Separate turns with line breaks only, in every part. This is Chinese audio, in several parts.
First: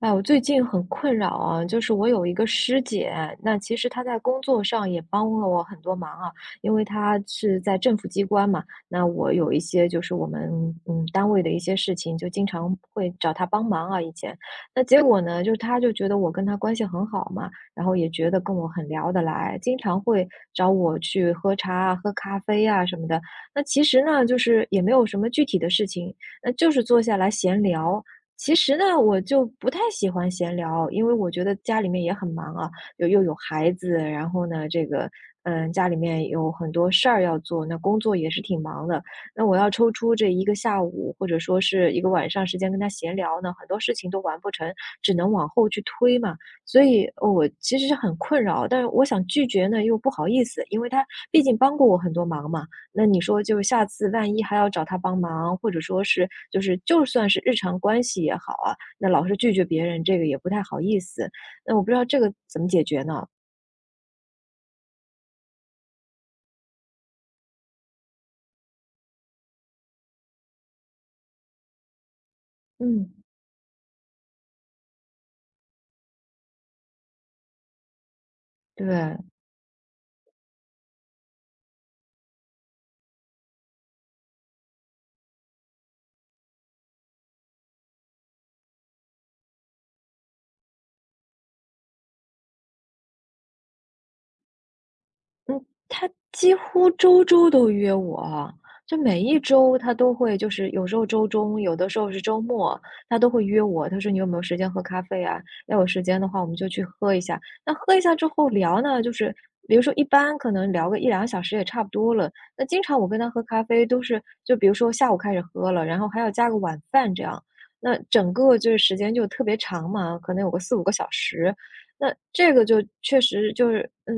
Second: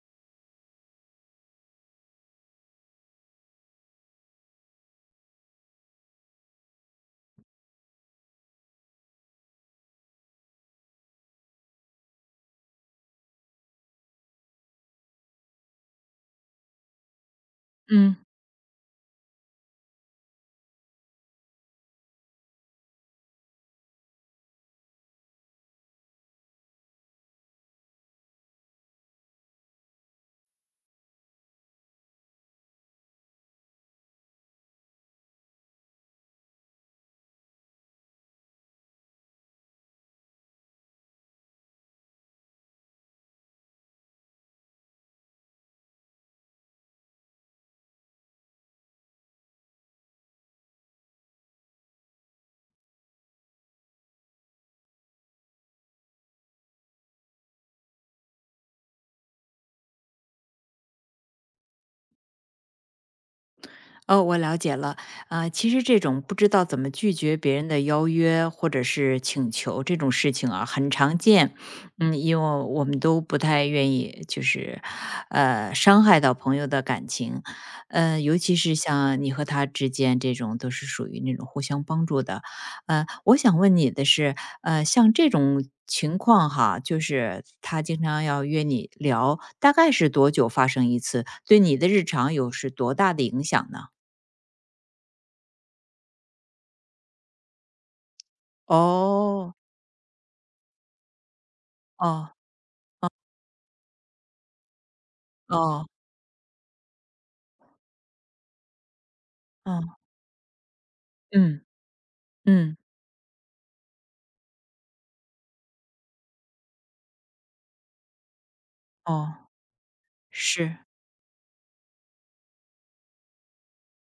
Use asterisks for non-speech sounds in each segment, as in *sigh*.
哎，我最近很困扰啊，就是我有一个师姐，那其实她在工作上也帮了我很多忙啊，因为她是在政府机关嘛，那我有一些就是我们单位的一些事情，就经常会找她帮忙啊。以前，那结果呢，就是她就觉得我跟她关系很好嘛，然后也
嗯
觉得跟我很聊得来，经常会找我去喝茶啊、喝咖啡啊什么的。那其实呢，就是也没有什么具体的事情，那就是坐下来闲聊。其实呢，我就不太喜欢闲聊，因为我觉得家里面也很忙啊，又有孩子，然后呢，这个，家里面有很多事儿要做，那工作也是挺忙的。那我要抽出这一个下午或者说是一个晚上时间跟他闲聊呢，很多事情都完不成，只能往后去推嘛。所以，我其实是很困扰，但是我想拒绝呢，又不好意思，因为他毕竟帮过我很多忙嘛。那你说就下次万一还要找他帮忙，或者说是就算是日常关系也好啊，那老是拒绝别人，这个也不太好意思。那我不知道这个怎么解决呢？
哦，我了解了。啊、其实这种不知道怎么拒绝别人的邀约或者是请求这种事情啊，很常见。因为我们
嗯，
都不太愿意，就是伤害到朋友的感情。尤其是
对。
像你和他之间这种，都是属于那种互相帮助的。我想问你的是，像这种情况哈，就是他经常要约你聊，大概是多久发生一次？对你的日常有是多大的影响呢？
嗯，他几乎周周都约我，就每一
哦，
周他都会，就是有时候周中，有的时候是
哦，
周末，他都会约我。他说：“你有没有时间喝咖啡啊？要有
哦，
时间的话，我们就去喝一下。”那喝一下之后聊呢，就是比如说
哦，
一般可能聊个一两个小时
嗯，
也差不多了。那
嗯，
经常我跟他喝咖啡都是，就比如说下午开始喝了，然后还要加个晚饭这样，那整个就是时间就特
哦，
别长嘛，可能有个四
是，
五个小时。那这个就确实就是，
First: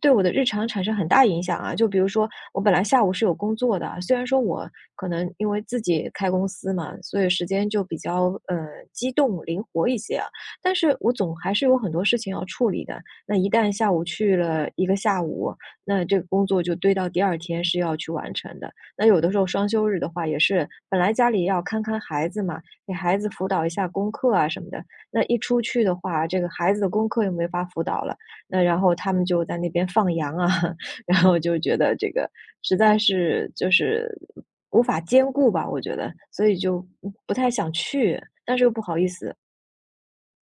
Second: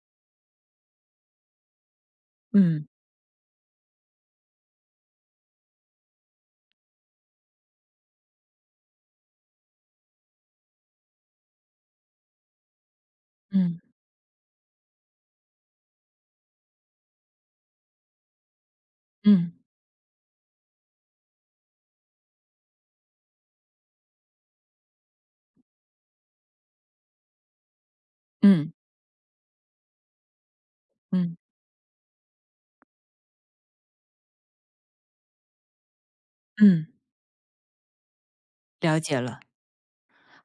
对我的日常产生很大影响啊。就比如说，我本来
嗯，
下午是有工作的，虽然说我可能因为自己开公司嘛，所以时间就比较机动灵活一些啊，但是我总还是有很多事情要处理的。那一旦
嗯，
下午去了一个下午，那这个工作就堆到第二天是要去完成的。那有的时候
嗯，
双休日的话，也是本来家里要看看孩子嘛，给孩子辅导一下功课啊什么的，那一出去的话，这个孩子的功课又没法辅导了。那
嗯，
然后他们就在那边放羊啊，*laughs* 然
嗯，
后就觉得这个实在是就是无法兼顾吧，我觉得，所以就
嗯，
不太想去，但是又不好
了
意
解
思。
了。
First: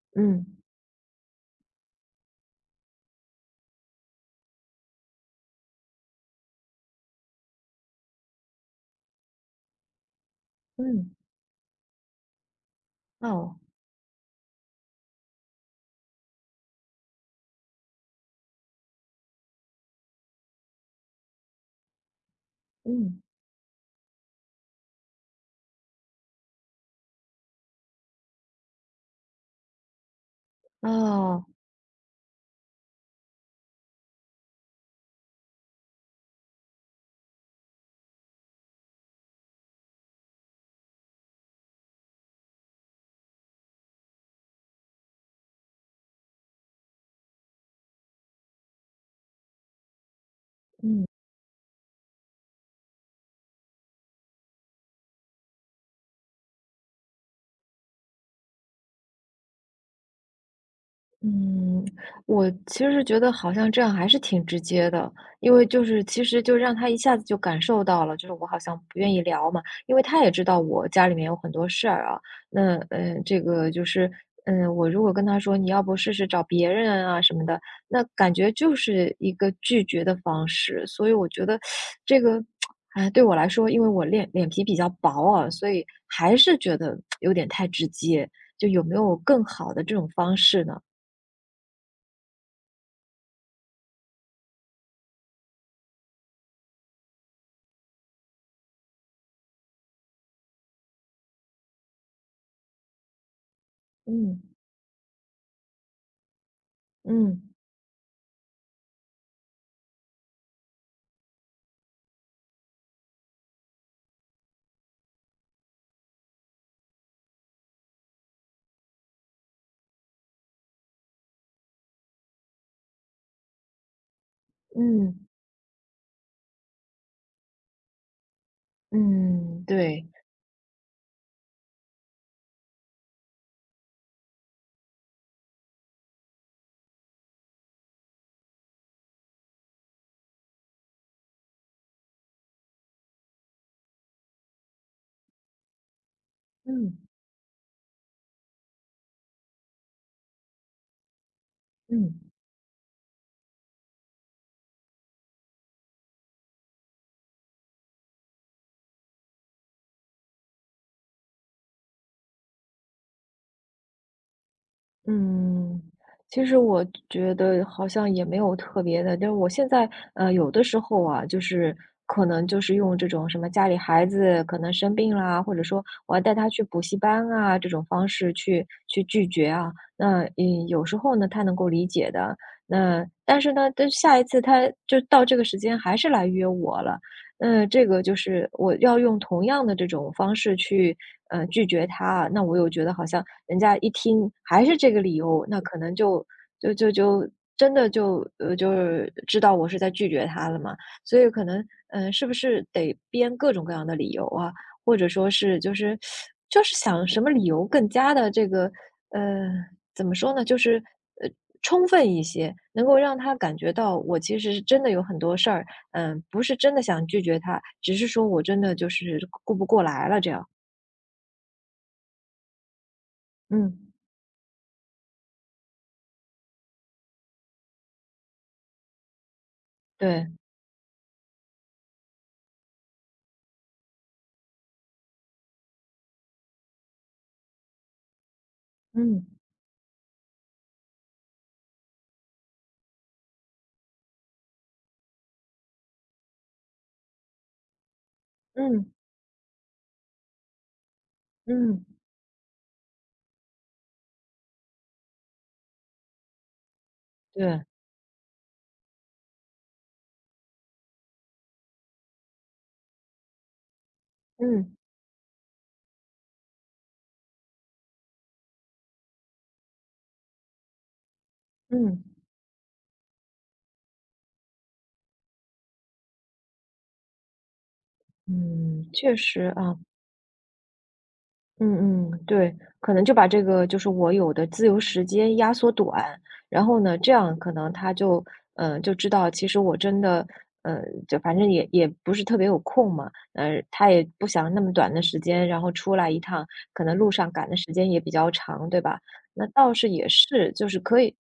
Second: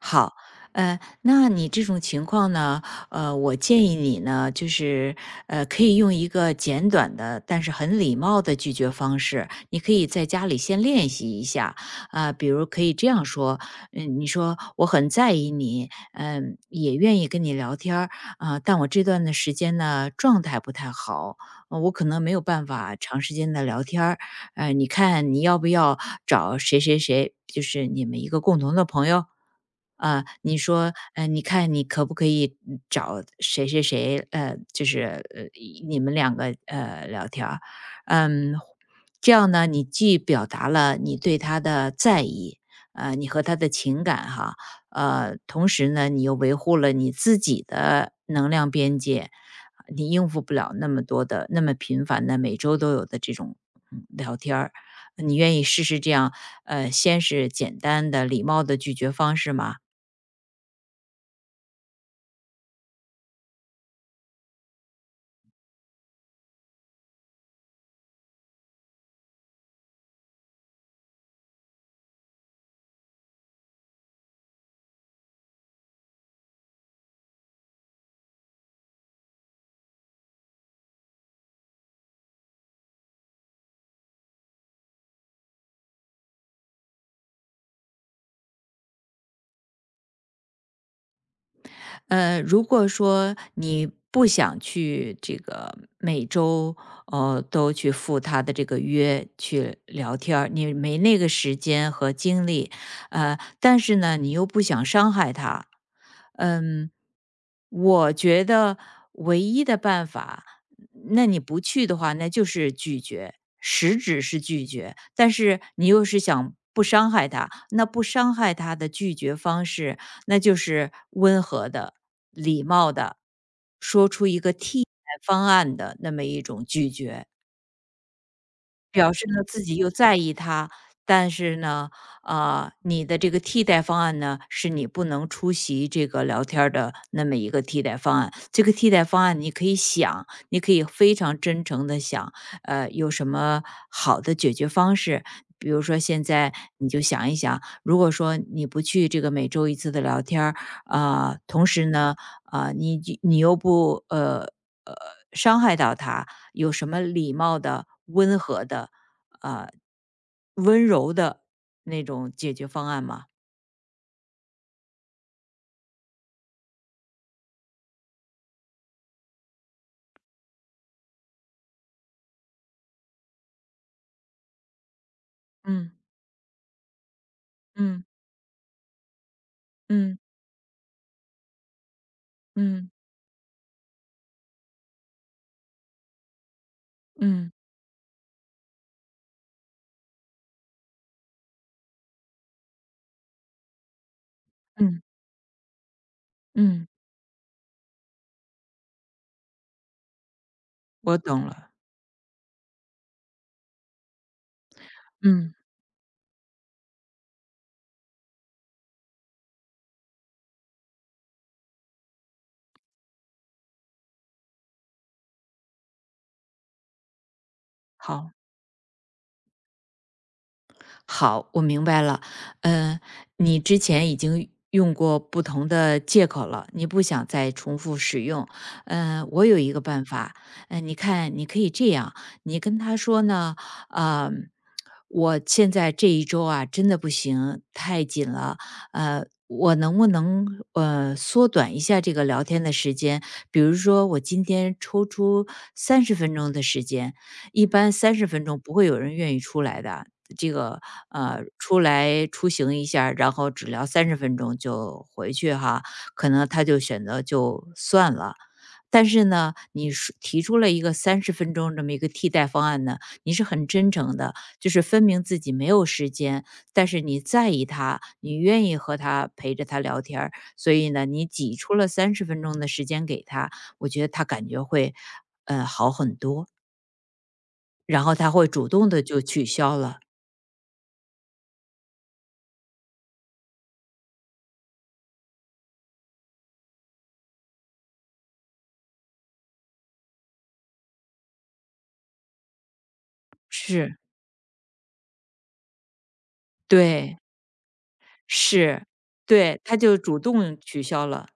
好，
嗯
那你这种情况呢，我建议你呢，就是可以用一个简短的，但是很礼貌的拒绝方式。你可以在家里先练
嗯。
习一下，啊、比如可以这样
哦。
说，你说我很在意你，也愿意跟你聊天儿，啊、但我这段的时间呢，状态不太好，我可能没有办法长
嗯。
时间的聊天儿，你看你要不要找谁谁谁，就是你们一个共同的朋友。啊，你说，你
哦。
看你可不可以找谁谁谁，就是呃，你们两个聊天儿嗯，这样呢，你既表达了你对他的在意，你和他的情感哈，同时呢，你又维护了你自己的能量边界，你应付不了那么
嗯。
多的、那么频繁的每周都有的这种聊天儿，你愿意试试这样，先是简单的、礼貌的拒绝方式吗？
嗯，我其实觉得好像这样还是挺直接的，因为就是其实就让他一下子就感受到了，就是我好像不愿意聊嘛，因为他也知道我家里面有很多事儿啊，那这个就是我如果跟他说你要不试试找别人啊什么的，那感觉就是一个拒绝的方式，所以我觉得这个。哎，对我来说，因为我脸皮比较薄啊，所以还是觉得有点太直接。就有没有更好的这种方式呢？
如果说你不想去这个每周哦都去赴他的这个约去聊天儿，你没那个时间和精力，但是呢，你
嗯
又不想伤害他，嗯，
嗯
我觉得唯一的办法，那你不去的话，那就是拒绝，实质是拒绝，但是你又是想不伤害他，那不伤害他的拒绝方式，那就是温和的、礼貌的，说出一个替代
嗯
方案的那么一种拒绝。表示呢自
嗯，
己又
对。
在意他，但是呢，啊，你的这个替代方案呢，是你不能出席这个聊天儿的那么一个替代方案。这个替代方案你可以想，你可以非常真诚的想，有什么好的解决方式。比如说现在你
嗯
就想一想，如果说你不去这个每周一次的聊天儿啊、同时呢，
嗯
啊、你又不呃伤害到他，有什么礼貌的、温和的、呃温柔的那种解决方案吗？
嗯，其实我觉得好像也没有特别的，就是我现在有的时候啊，就是可能就是用这种什么家里孩子可能生病啦，或者说
嗯
我要带他去补习班啊这种
嗯
方式去拒绝啊，
嗯
那有时候呢他能够理解的，
嗯
那但是呢，但下一次他就到这个时间还是来约我了。
嗯
嗯，这个就是我要用同样的这种方式去，拒绝他啊，那我又觉得好像人家一听还是这个
嗯
理由，那可能就就
嗯，
就就真的就就是知道我是在拒绝他了嘛。所
我
以可
懂
能，
了。
是不是得编各种各样的理由啊，或者说
嗯，
是就是想什么理由更加的这个，呃，怎么说呢，就是呃，充分一些，能够让他感觉到我其实是真的有很多事儿。嗯，不是真的想拒绝他，只是说
好。
我真的就是顾不过来了这样。
好，我明白了。嗯，你之
嗯，
前已经用过不同的借口了，你不想再重复使用。我有一个办
对。
法。你看，你可以这样，你跟他说呢，啊，我现在这一周啊，真的不行，太紧了。
嗯。
我能不能缩短一下这个聊天的时间？比如说，我今天抽出三十分钟的时间，一般三十分钟不会
嗯。
有人愿意出来的，这个出
嗯，
来出行一下儿然后只聊三十分钟就回去哈，可能他就选择
对。
就算了。但是呢，你说提出了一个三十分钟这么一个替代方案呢，你是很真诚的，就
嗯。
是分明自己没有时间，但是你在意他，你愿意和他陪着他聊天儿所以呢，你挤出了
嗯。
三十分钟的时间给他，我觉得他感觉会好很多，然后他会主动
嗯，
的
确
就取
实
消
啊。
了，
嗯嗯，对，可能就把这个就是我有的自由时间压缩短，然后呢，这样可能他就就知道其实我真的嗯，呃，就反正也不是特别有空嘛，他
是。
也不想那么短的时间，然后出来一趟，可能路
对，
上赶的时间也比较长，对
是，
吧？那
对，
倒
他
是
就
也
主
是，
动
就是
取
可
消
以，
了。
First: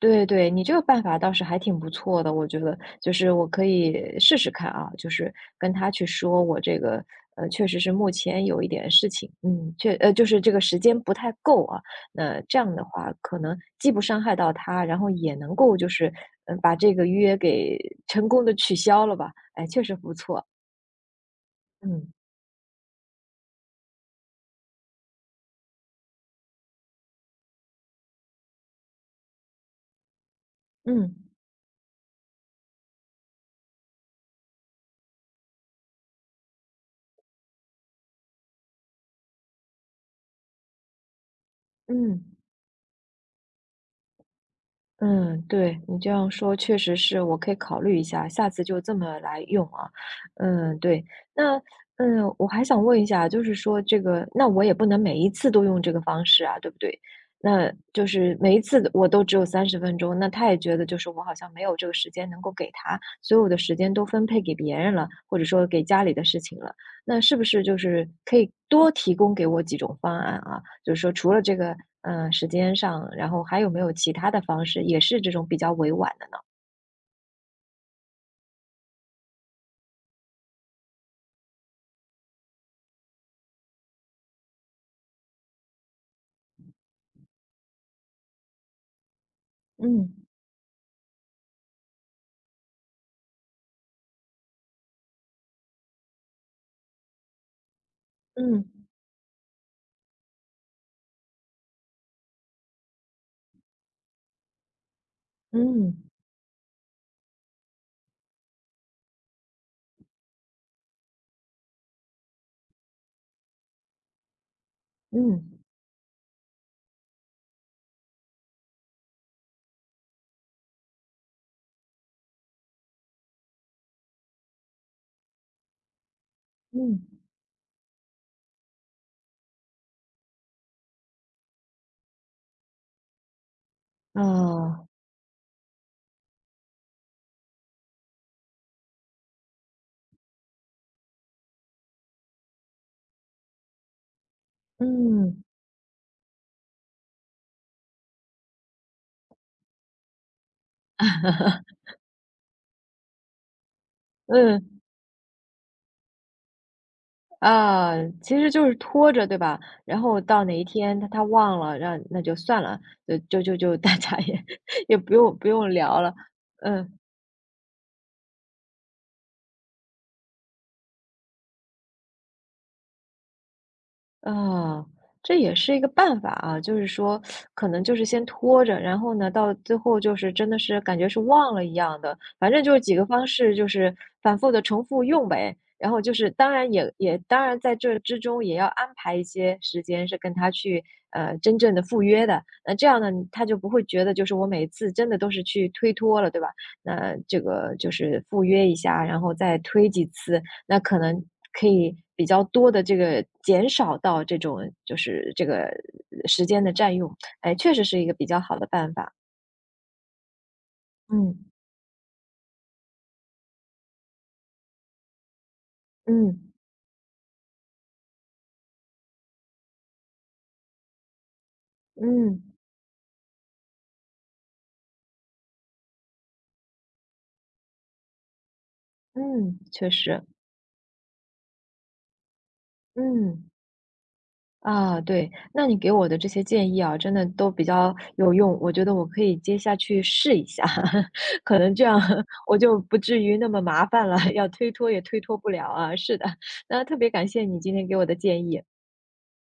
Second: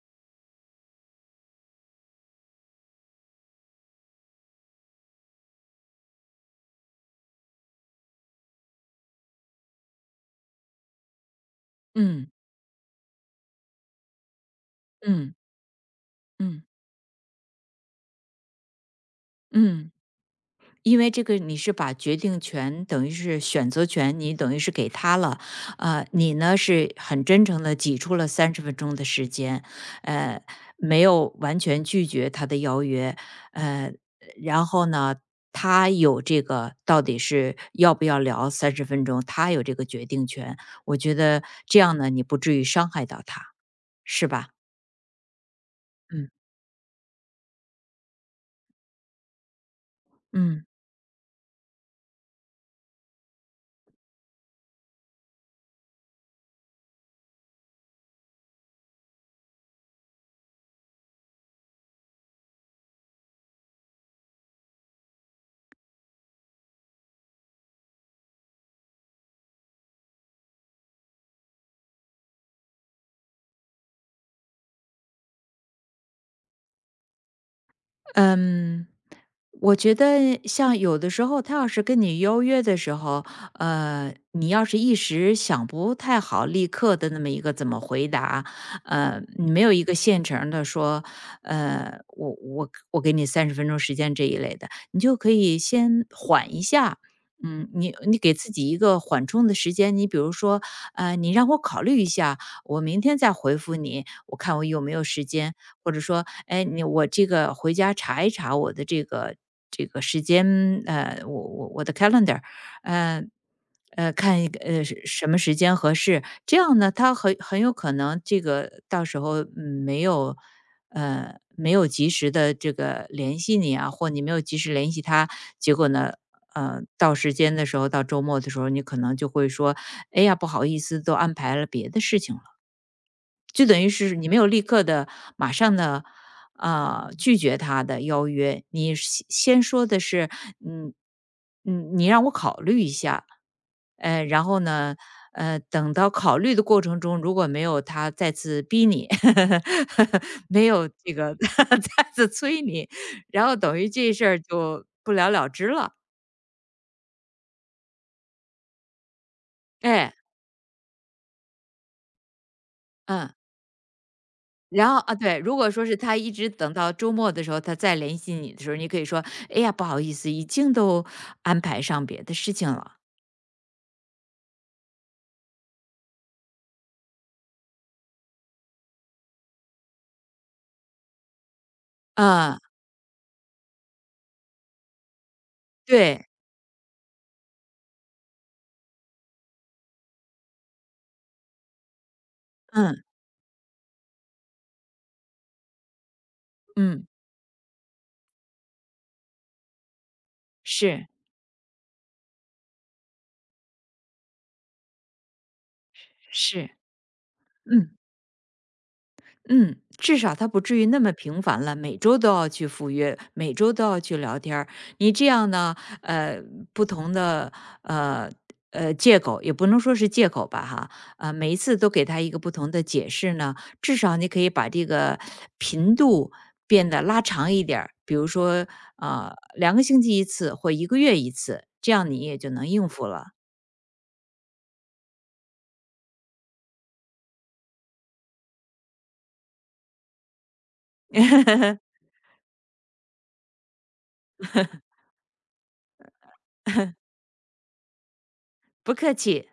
对对，你这个办法倒是还挺不错的，我觉得，就是我可以试试看啊，就是跟他去说我这个，确实是目前有一点事情，就是这个时间不太够啊，
嗯，
那这样的话，可能既不伤害到他，然后
嗯，
也能够就是，
嗯，
把这个约给成功的取消了吧，哎，确
嗯。
实不错。
因为这个你是把
嗯
决定权，等于是选择权，你等于是给他了，你呢是很真诚的挤出了三十分钟的时间，呃，没
嗯
有完全拒绝他的邀约，呃，然后呢，他有这个到底是要不要聊三十分钟，他有这个决定权，我觉得这样呢，
嗯。
你不至于伤害到他，是吧？
嗯，对，你这
嗯，
样说确实是我可以考虑一下，下次就这么来用啊。
嗯。
嗯，对。那我还想问一下，就是说这个，那我也不能每一次都用这个方式啊，对不对？那就是每一次的我都只有30分钟，那他也觉得就是我好像没有这个时间能够给他，所有的时间都分配给别人了，或者说给家里的事情了。那是不是就是可以多提供给我几种方案啊？就是说除了这个，时间上，然后还有没有其他的方式，也是这种比较委婉的？
嗯，我觉得像有的时候他要是跟你邀约的时候，你要是一时想不太好，立刻的那么一个怎么回答，你没有一个
嗯，
现成儿的说，我给你三十分钟时间这一类的，你就可以先缓一下。你给自
嗯，
己一个缓冲的时间，你比如说，你让我考虑一下，我明天再回复你，我看我有没有时间，或
嗯，
者说，哎，你我这个回家查一查我的这个这个时间，我的 calendar，呃看一个是什么时
嗯，
间合适，这样呢，他很有可能这个到时候没有及时的这个联系你啊，或你没有及时联系他，结果呢。
嗯。
到时间的时候，到周末的时候，你可能就会说："哎呀，不好意思，都安排了别的事情了。"就等于是你没有立刻
啊，
的、马上的，拒绝他的邀约，你先说的是，嗯你让我考虑一下，然后呢，
嗯。
等到考虑的过程中，如果没有他再次逼你，*laughs* 没有这个
*laughs*
*laughs* 再次催你，然后等于这事儿
嗯。
就不了了之了，
啊，其实就是拖着，对吧？然
哎，
后到哪一天他他忘了，让那就算了，就
嗯。
就就就 *laughs* 大家也 *laughs*
然
也
后
不
啊，
用
对，
不
如
用
果说是
聊了。
他一直等到
嗯。
周末的时候，他再联系你的时候，你可以说："哎呀，不好意思，已经都安排上别的事情了。"
啊，这也是一个办法啊，就是说，可能就是先拖着，然后呢，到最后就是真的是感觉是忘了一样的，反
啊，
正就是几个方式，就是反复的重复用呗。然后就
对，
是，当然也当然在这之中也要安排一些时间是跟他去真正的赴约的，那这样
嗯，
呢，他就不会觉得就是我每次真的都是去推脱了，对吧？
嗯，
那这个就是赴约一下，然后再推几次，那可
是，
能可以比较多的这个减少到这种就是这个时间
是，
的占用，哎，确实
嗯。
是一个比较好的办法。
嗯，至少他不至于那么频
嗯，
繁了，每周都要去赴约，每周都要去聊天儿。你这样呢，呃，
嗯，
不同的呃借口，也不能说是借口吧，哈，每一次都给他一个
嗯，
不同的解释呢，至少你可以把这个频度变得拉长一点儿比如说
嗯，
两个
确
星期
实。
一次或一个月一次，这样你也就能应付了。
嗯。啊，对，那你给我的这些建议啊，真的都比较有用，我觉得我可以接下去试一下，*laughs* 可能这
*laughs*
样 *laughs* 我就不至于那么麻烦了，要推脱也推脱不了啊，是的，那特别感谢你今天给我的建议。
不客气。